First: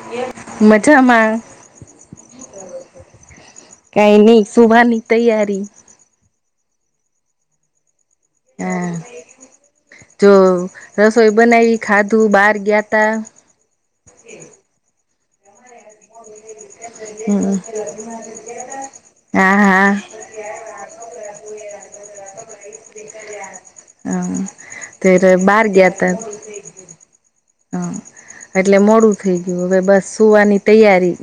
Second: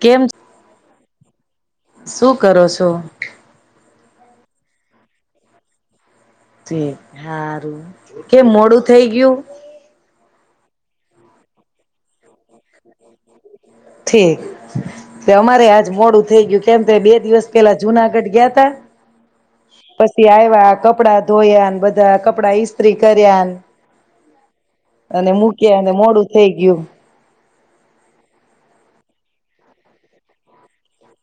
કેમ [inaudible] જમા શું કરો છો? કઈ નઈ સુવાની તૈયારી. હારું. કેમ મોડું થઇ હા ગયું? જો રસોઈ બનાવી, ખાધું, બહાર ગ્યાતા. ઠીક. તી અમારેય આ જ મોડું થઈ ગયું કેમ કે બે દિવસ હમ પેલા જુનાગઢ ગયાતા, હા હા પછી આવ્યા, કપડા ધોયા, બધા કપડા ઈસ્ત્રી કર્યા હા અને ત્યારે બહાર મૂક્યા ગયા અને તા મોડું થઈ ગયું. હા. એટલે મોડું થઈ ગયું, હવે બસ સુવાની તૈયારી.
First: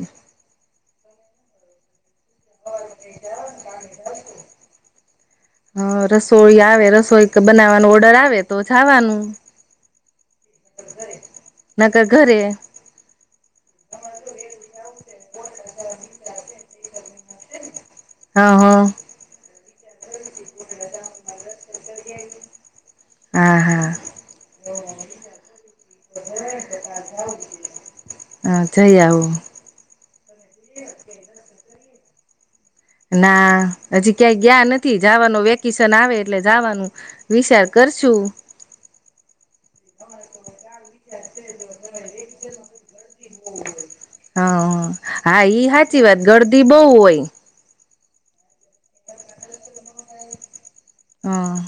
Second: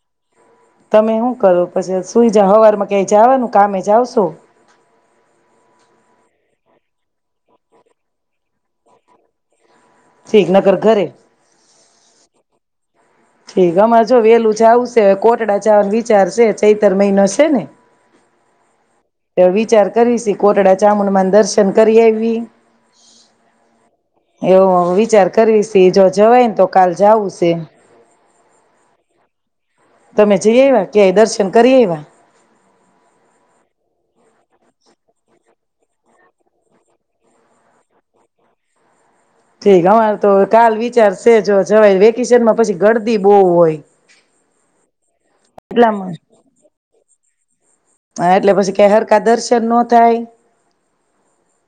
તમે હુ કરો પછી? હુએ જાઓ હવારમાં કય જવો કામે જાઓ છો હ રસોઈ આવે રસોઈ બનાવવાનું ઓર્ડર આવે તો જાવાનું, ઠીક નગર ઘરે નકર ઘરે. ઠીક. અમારે જો વેલું જવુંસ અત્યારે કોટડા જવાનો વિચાર છે ચૈતર મહિનો છે ને હા. હા. વિચાર કરી સ કોટડા જામુન મા ના દર્શન કરી આવી હા હા. એવું વિચાર કરવીશ જો જવાય ને તો કાલ જવું છે હા જઈ આવું તમે જઈ એવા ક્યાય દર્શન કરી આયવા ના હજી ક્યાંય ગયા નથી જવાનું વેકેશન આવે એટલે જવાનું વિચાર કરશુ ઠીક અમારે તો કાલ વિચાર છે જો જવાયે વેકેશનમાં પછી ગરદી બો હોય હા હા ઈ સાચી એટલામાં વાત ગરદી બહુ હોય હા એટલે પછી કયા હરકા દર્શન ન થાય હા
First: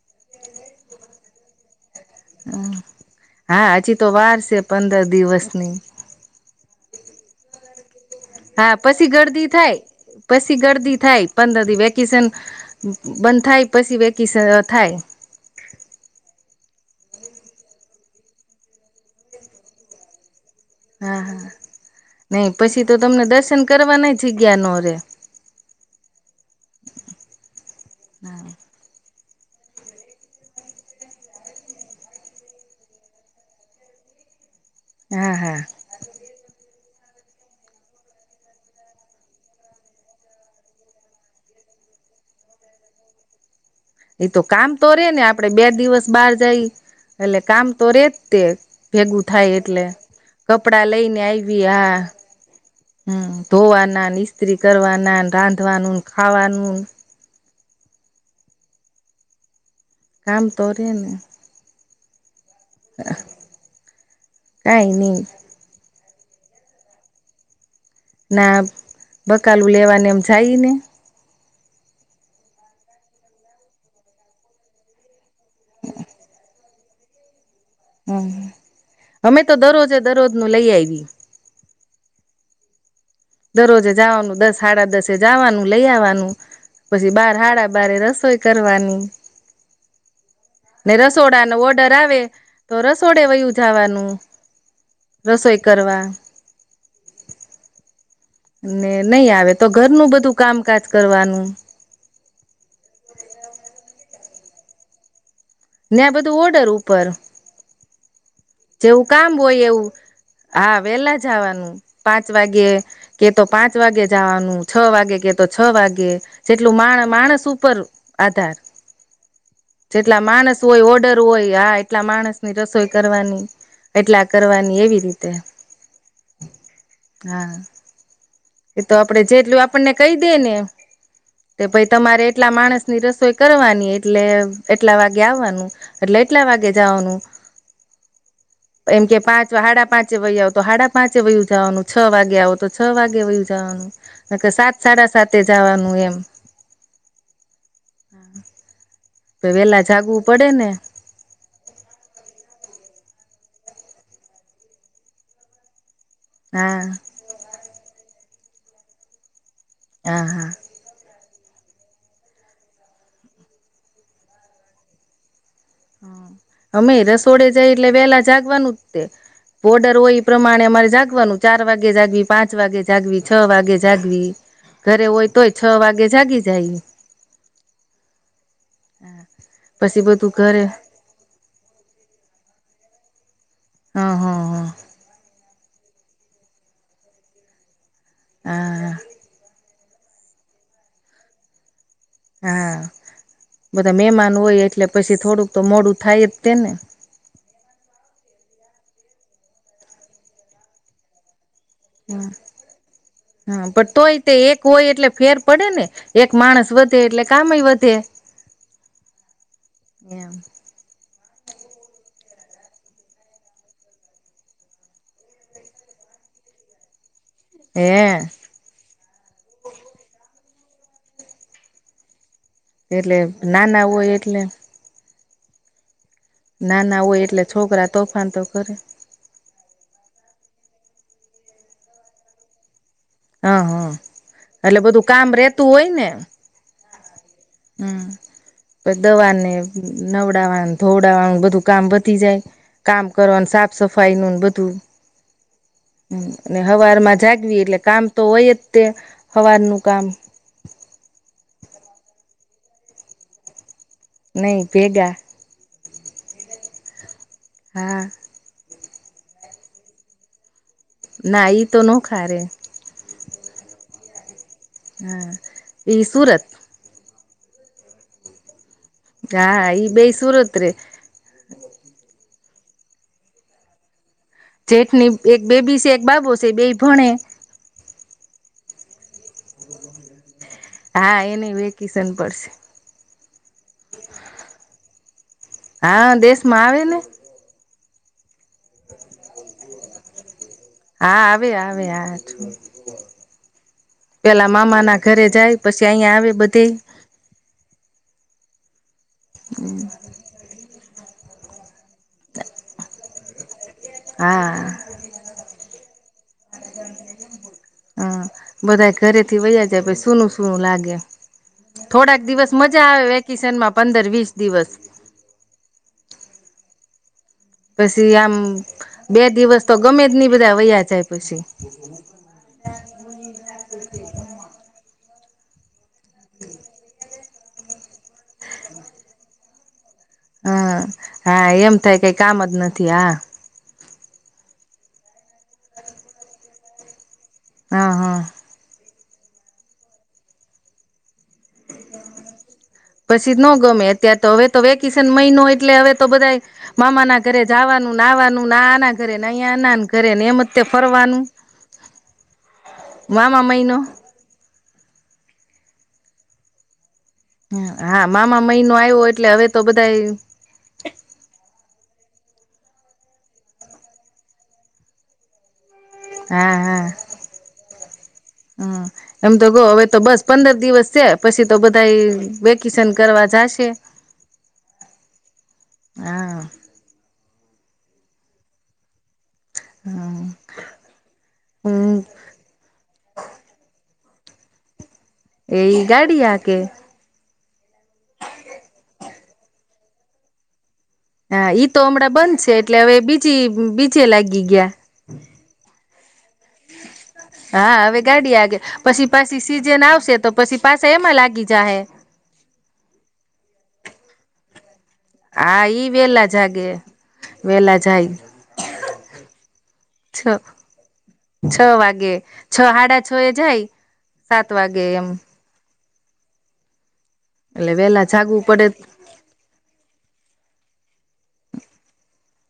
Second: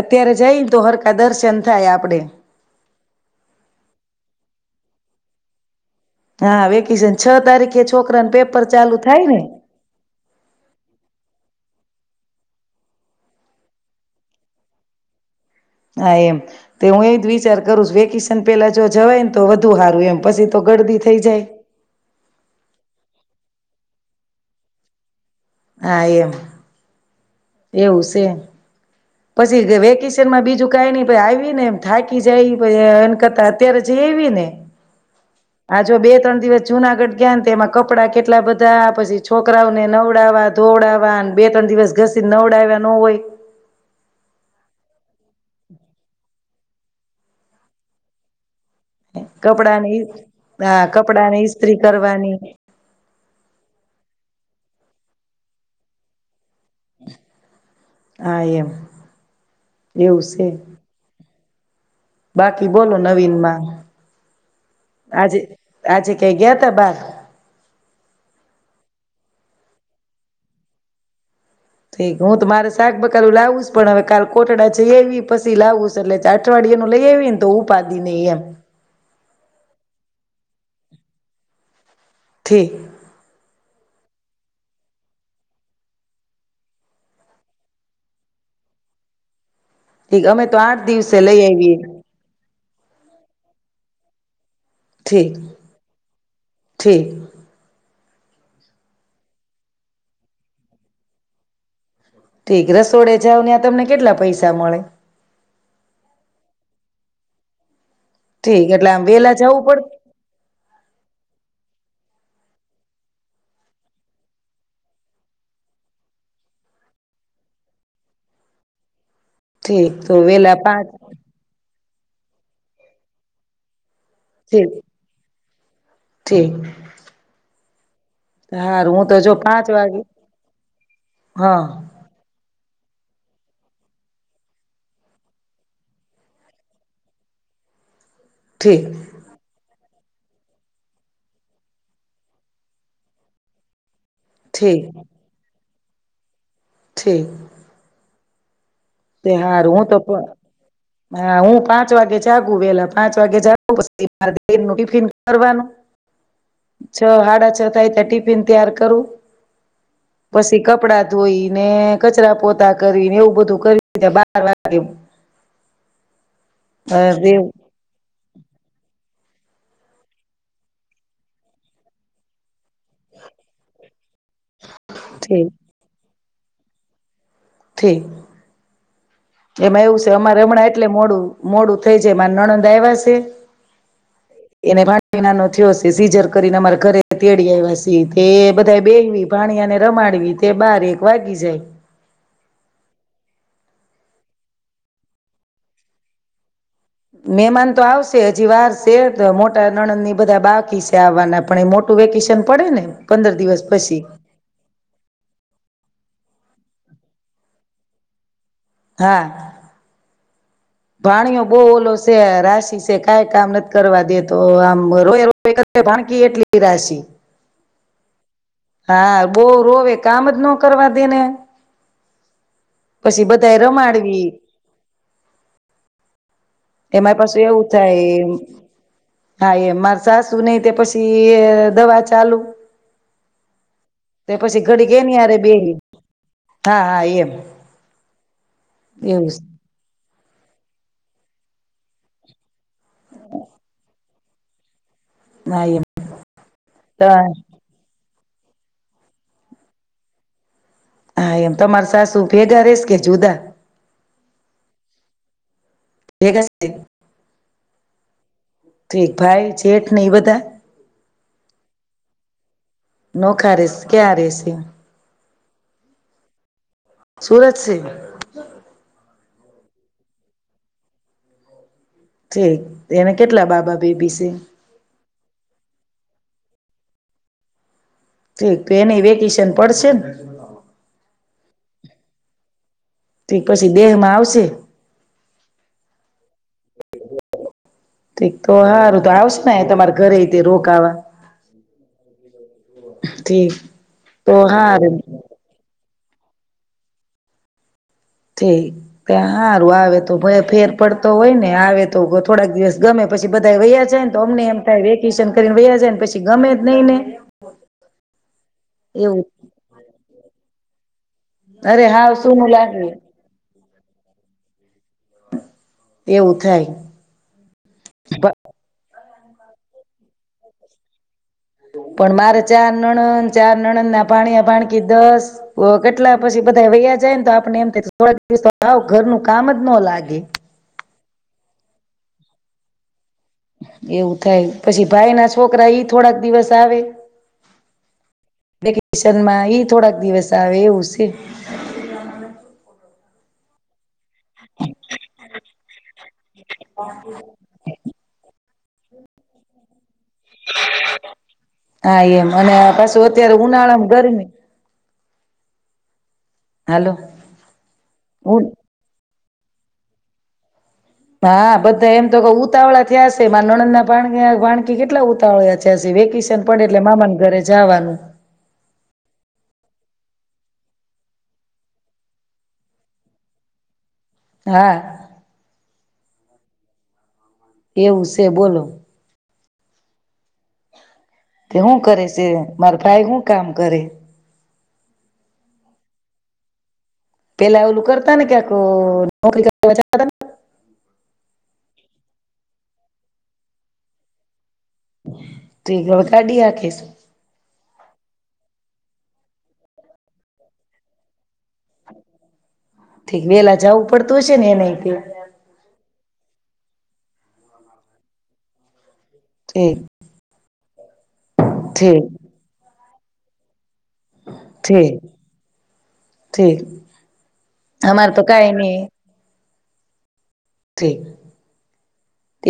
અત્યારે જઈને તો હરકા દર્શન થાય આપ હમ્મ હા હજી તો વાર છે પંદર દિવસની વેકેશન છ તારીખે છોકરાને પેપર હા ચાલુ પછી થાય ને ગરદી થાય પછી ગરદી થાય પંદર દિવ વ વેક્સન બંધ થાય પછી વેકેશન થાય હા એમ તે હું એ જ વિચાર કરું છ વેકેશન પેલા જો જવાય ને તો વધુ સારું એમ પછી તો ગરદી થઈ હા જાય હા નહી પછી તો તમને દર્શન કરવા ન જગ્યા ન રે હા એમ [inaudible] એવું છે પછી વેકેશનમાં બીજું કઈ ની ભાઈ આવીને થાકી જાય એ કરતા અત્યારે જઈ આવી ને હા હા આ જો બે ત્રણ દિવસ જુનાગઢ ગયા ને તે એમાં કપડા કેટલા બધા પછી છોકરાઓને નવડાવવા ધોવડાવવા બે ત્રણ દિવસ ઘસીને નવડાવ્યા ન હોય એતો કામ તો રે ને આપડે બે દિવસ બહાર જાય એટલે કામ તો રે જ તે ભેગું થાય એટલે કપડાને ઈ હા કપડા લઈને કપડાને આવ હ ઈસ્ત્રી કરવાની હમ્મ ધોવાના ઈસ્ત્રી કરવાના રાંધવાનું ખવાનું આ એમ એવું કામ સે તો રેને બાકી બોલો નવીન માં કઈ નઈ આજે આજે ક્યાઈ ગયા તા બાર ના બકાલું લેવાને એમ જાય ને ઠીક હું તો મારે શાક બકારું લાવુંશ પણ હવે કાલ કોટડા છે આવી પછી લાવું એટલે અઠવાડયિયા નું લઈ આવીને તો ઉપાદી નઈ હમ્મ એમ અમે તો દરરોજે દરરોજ નું લઈ આઈવી ઠીક દરરોજે જવાનું દસ હાડા દસે જવાનું લઈ આવવાનું પછી બાર હાડા બારે રસોઈ કરવાની ઠીક અમે તો આઠ ને દિવસે લઈ રસોડા ન આવીએ ઓર્ડર આવે તો રસોડે વયું જવાનું ઠીક રસોઈ કરવા ઠીક ને નહી આવે તો ઘરનું બધું કામકાજ કરવાનું ઠીક રસોડે જાઓ ને આ તમને કેટલા પૈસા મળે ને આ બધું ઓર્ડર ઉપર ઠીક એટલે આમ જેવું કામ વેલા જવું હોય પડે એવું હા વેલા જાવાનું પાંચ વાગે કે તો પાંચ વાગે જવાનું છ વાગે કે તો છ વાગે જેટલું માણ માણસ ઉપર આધાર ઠીક તો જેટલા વેલા માણસ પાંચ હોય ઓર્ડર હોય આ એટલા માણસ ની રસોઈ કરવાની એટલા ઠીક કરવાની એવી રીતે ઠીક હા એ તો હારું હું આપડે જો જેટલું પાંચ આપણને વાગે કહી દે ને હા કે ભાઈ તમારે એટલા માણસ ની રસોઈ કરવાની એટલે એટલા વાગે આવવાનું એટલે એટલા વાગે જવાનું ઠીક એમ કે પાંચ હાડા પાંચ પાંચે વય આવ તો હાડા પાંચે વય ઉ જવાનું છ વાગે આવો તો છ વાગે [unintelligible] જાવાનું કે સાત ઠીક સાડા સાતે જાવાનું હું એમ ઠીક [inaudible] તે હારું વેલા હું તો જાગવું પડે ને હા હું પાંચ વાગે જાગુ વેલા પાંચ વાગે જાગું [unintelligible] ટિફિન કરવાનું હા છ હાડા છ થાય તીયા ટિફિન તીયાર કરું હા હા પસી કપડા ધોઈ ને કચરા પોતા કરી ને એવું બધું કરી [inaudible] હા. અમે રસોડે જાઈ એટલે વેલા જાગવાનું તે બોર્ડર હોય ઈ પ્રમાણે અમારે જાગવાનું. ચાર વાગે જાગવી પાં ચ વાગે જાગવી, છ વાગે જાગવી. ઘરે હોય ઠીક તોય છ વાગે જાગી જાય. ઠીક, એમાં પછી એવું સે બધું અમા ઘરે રમણા એટલે મોડું મોડું થઈ જાય માર નણં દ આયવા સે. હં, હં, હં. થયો સે. સીજર કરીને અમારા ઘરે તેડી આવ્યા સ તે હા બધાય હા બેવી ભાણીયાને રમાડવી તે બાર, એક વાગી જાય. હા, બધા મેમાન હોય એટલે પછી થોડુંક તો મોડું થાય જ તે ને. મેમાન તો આવશે હજી વાર સે તો મોટા નણંદ ને ઈ બધા બાકી સે આવવાના. પણ એ મોટું હા, વેકેશન પડે ને પંદર દિવસ હા, પણ પછી તોય તે એક હોય એટલે ફેર પડે ને. એક માણસ વધે એટલે કામ એય વધે. હા, એમ ભાણીઓ બોવ ઓલો સે રાશિ સે કાય કામ નથ કરવા દેતો. આમ રોયા રોય [unintelligible] ભાણકી એટલી રાશિ. હે. હા, બોવ રોવે કામ જ નો કરવા દે ને. એટલે પછી બધા એ નાના વોય રમાડવી એટલે નાના એમાય હોય પાસુ એટલે એવું છોકરા થાય. તોફાન તો કરે હા, એ માર સાસુનેય તે પસી અ દવા ચાલુ. હા, હં, તે પછી એટલે ઘડી બધું એની કામ હારે રેતું બેહી હોય ને. હા હા એમ હમ્મ પ એવું છે. દવાને નવડાવાન ધોવડાવાનું બધું કામ પતી જાય. કામ કરવાનુ સાફ સફાઈ નું ન બધું. હા એમ હમ્મ, અને હવારમાં જાગવી એટલે કામ તો હોય જ તે. હવારનું કામ હા, એમ તમાર સાસુ ભેગા રેસ કે જુદા? નય, ભેગા. એ કશે હા. ઠીક ભાઈ જેઠ ને ઈ બધા? ના, ઈ તો નોખા રે. નોખા રેસ, ક્યાં રે સે? હા, ઈ સુરત. સુરત સે? હા, ઈ બેય સુરત રે. ઠીક એને કેટલા બાબા બેબી છે? જેઠની એક બેબી છે એક બાબો છે બેય ભણે. ઠેક તો એનેય વેકેશન પડશે જ ને. હા એને વેકેશન પડશે. તો એક પછી બેહ માં આવશે. હા દેશમાં આવે ને ઠીક તો હારું તો આવશે ને તમારે ઘરેય? હા આવે આવે આ ઠીક તો પેલા મામા હારું ના ઘરે જાય પછી આયા આવે બધેય તોય. તી આ હારું આવે તો ભય ફેર પડ તો હોય ને આવે તો થોડાક દિવસ ગમે પછી બધા વયા જાય ને તો અમનેય એમ થાય વેકેશન કરીને વયા જાય ને પછી ગમે જ નહી ને હમ બધા એવું ઘરે થી વયા જાય પછી સૂનું સૂનું લાગે. અરે હાવ થોડાક સૂનું દિવસ લાગે મજા આવે વેકેશન માં પંદર વિસ દિવસ એવું થાય. પસી આમ બે દિવસ તો ગમે જ ની બધા વયા જાય પછી પણ મારે ચાર નણંદ ચાર નણંદ ના ભાણીયા ભાણકી દસ કેટલા પછી બધા વયા જાય ને તો આપણે એમ થાય કે થોડાક દિવસ હાવ ઘરનું કામ જ ન લાગે. [unintelligible] હા હા એમ થાય કઈ કામ જ નથી હા એવું થાય પછી ભાઈ ના છોકરા ઈ થોડાક દિવસ આવે હા, હા. કેશનમાં ઈ થોડાક દિવસ આવે એવું છે. પછી નો ગમે ત્યાં તો હવે તો વેકેશન મહિનો એટલે હવે તો બધાય મામા ના ઘરે જવાનુંને આવાનુંને આ ના ની ઘરે ને આયા આનાન હા એમ અને પાછું અત્યારે મામા મહિનો ઉનાળામાં ગરમી હાલો. હા ઉ મામા મહિનો આવ્યો એટલે હવે તો બધાય હા બધા એમ તો ઉતાવળા થયા છે. મારા નણંદ ના ભાણીયા ભાણકી કેટલા ઉતાવળ વેકેશન હા પણ એટલે હા મામા ઘરે જવાનું. હમ એમ તો કહ હવે તો બસ પંદર દિવસ છે. પછી તો બધા વેકેશન કરવા જશે. હા. હા. એવું છે બોલો. [unintelligible] હા તે શું કરે છે? મારા ભાઈ હું કામ કરે? કે ઈ ગાડી હાંકે પેલા ઓલુ કરતા ને ક્યાંક ક [unintelligible] હા ઈ તો હમણાં બંધ છે. એટલે હવે બીજી બીચે લાગી ગયા [unintelligible] કાઢી આખીશ આવે ગાડી આગે પછી પાછી સીજન આવશે તો પછી પાછા એમાં લાગી જાય ઠીક વેલા જવું પડત તુ ષન એ ન કે હા ઈ વેલા જાગે વેલા જાય ઠીક છે. છ ઠીક વાગે છ હાડા છય જાય સાત વાગે ઠીક એમ ઠીક એટલે વેલા અમારે તો જાગવું કઈ પડે ઠિક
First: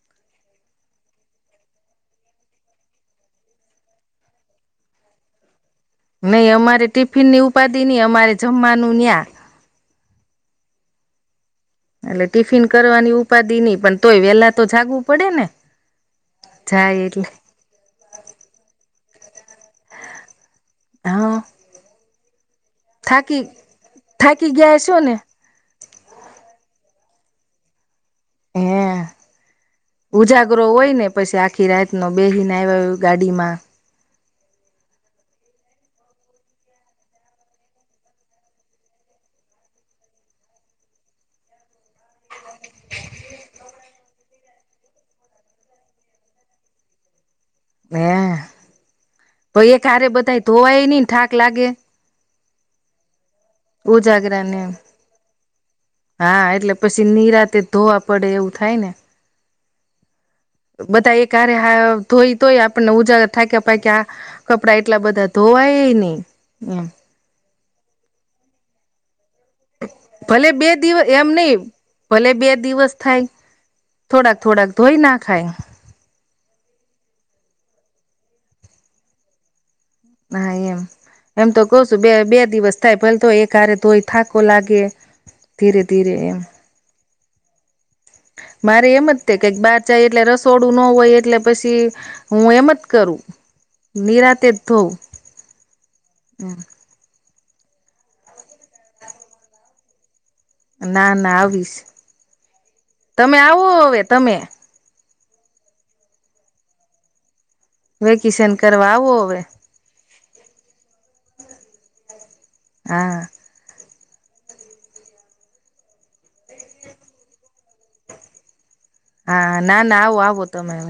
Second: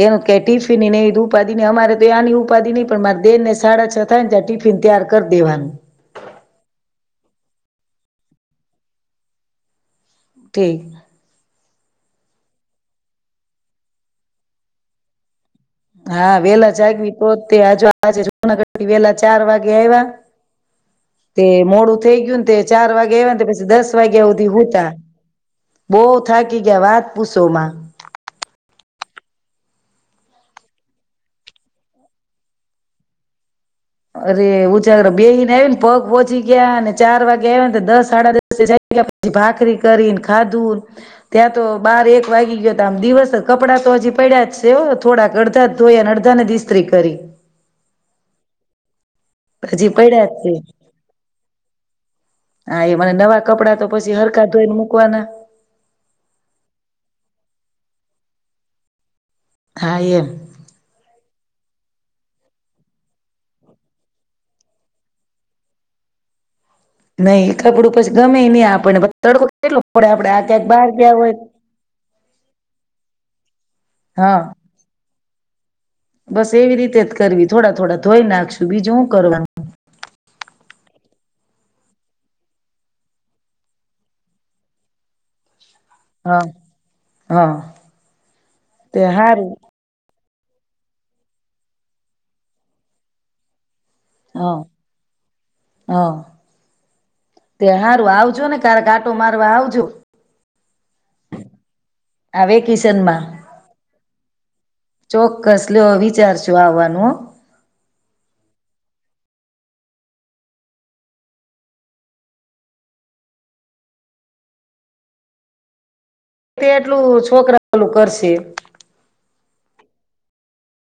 એનું કે ટિફિન એ ઉપાધિ ન અમારે તો આની ઉપાધિ નહી પણ મારા દિયર ને સાડા છ થાય ને ટિફિન ત્યાર કરી દેવાનું નહી અમારે ટિફિનની ઉપાધિ નહી અમારે જમવાનું ન્યા ઠીક એટલે ટિફિન કરવાની ઉપાધિ નઈ પણ તોય વેલા તો જાગવું પડે ને હા વેલા જાય જાગવી એટલે પોતે આજ [unintelligible] આજે પ વેલા ચાર વાગે આવ્યા હા તે મોડ હે ગયં તે ચાર વાગે આવય થાકી પછી દસ વાગ્યા થાકી સુધી ગયા હુંતા હશો ને બહુ થાકી ગયા વાત પુસો માં હ ઉજાગરો હોય ને પછી આખી રાતનો બેહીને આવયા ગાડીમાં અરે, ઉંજાગરા બેહીને આવી ન પગ પોચી ગ્યા ને ચાર વાગ્યે આવ્યા ન તો દસ સાડા દસે જાગ્યા પછી ભાખરી કરીન ખાધુંન ત્યાં તો બાર એક વાગી ગ્યોત આમ દિવસ કપડાં તો હજી પયડા જ છે હો થોડાક અડધા જ ધોયાને અડધા ન જ ઈસ્ત્રી કરી. હે! ભઈ એક હજી હારે પડ્યા જ બધાય છે ધોવાય ની થાક લાગે. હા, એ મારા નવા કપડાં તો પછી ઉજાગરા હરકા નેમ. ધોઈને મૂકવાના હા, એટલે પસી નીરાતે ધોવા પડે એવું થાય ને. હા, એમ. ક્યારે હાવ ધોઈ તોય આપણને ઉજાગરા થાક્યા પાક્યા આ કપડાં એટલા બધા ધોવાય નહી. હમ. નહી કપડું પછ ગમેઈ ને આપણ ન તડકો કેટલું પડે આપડે આ ભલે ક્યાંક બે બહાર દિવસ ગ્યા એમ હોય નહી ભલે બે દિવસ થાય. હા થોડાક થોડાક ધોઈ નાખ ખાઈન બસ એવી રીતે જ કરવી થોડા થોડા ધોઈ નાખશું બીજું હું કરવાનું. હા, એમ. એમ તો કઉ સુ બે બે દિવસ થાય પન તોય એકહારે ધોય થાકો લાગે. ધીરે ધીરે એમ. હા હા. મારે એમ જ તે કે બાર જાય એટલે રસ તોડું નો હોય એટલે પસી હું એમ જ કરું. નિરાતે હા ધોવુ. હા હમ. તે હારૂ આવજો ને કારેક આંટો મારવા આવજો. ના ના આવીશ. આ વેકેશનમાં તમે આવો હવે તમે. ચોક્કસ લ્યો વિચારશો આવવાનું હો. વેકેશન કરવા આવો હવે. હા. તે આટલું છોકરા ઓલું કરશે. હા, ના ના આવું આવો તમે.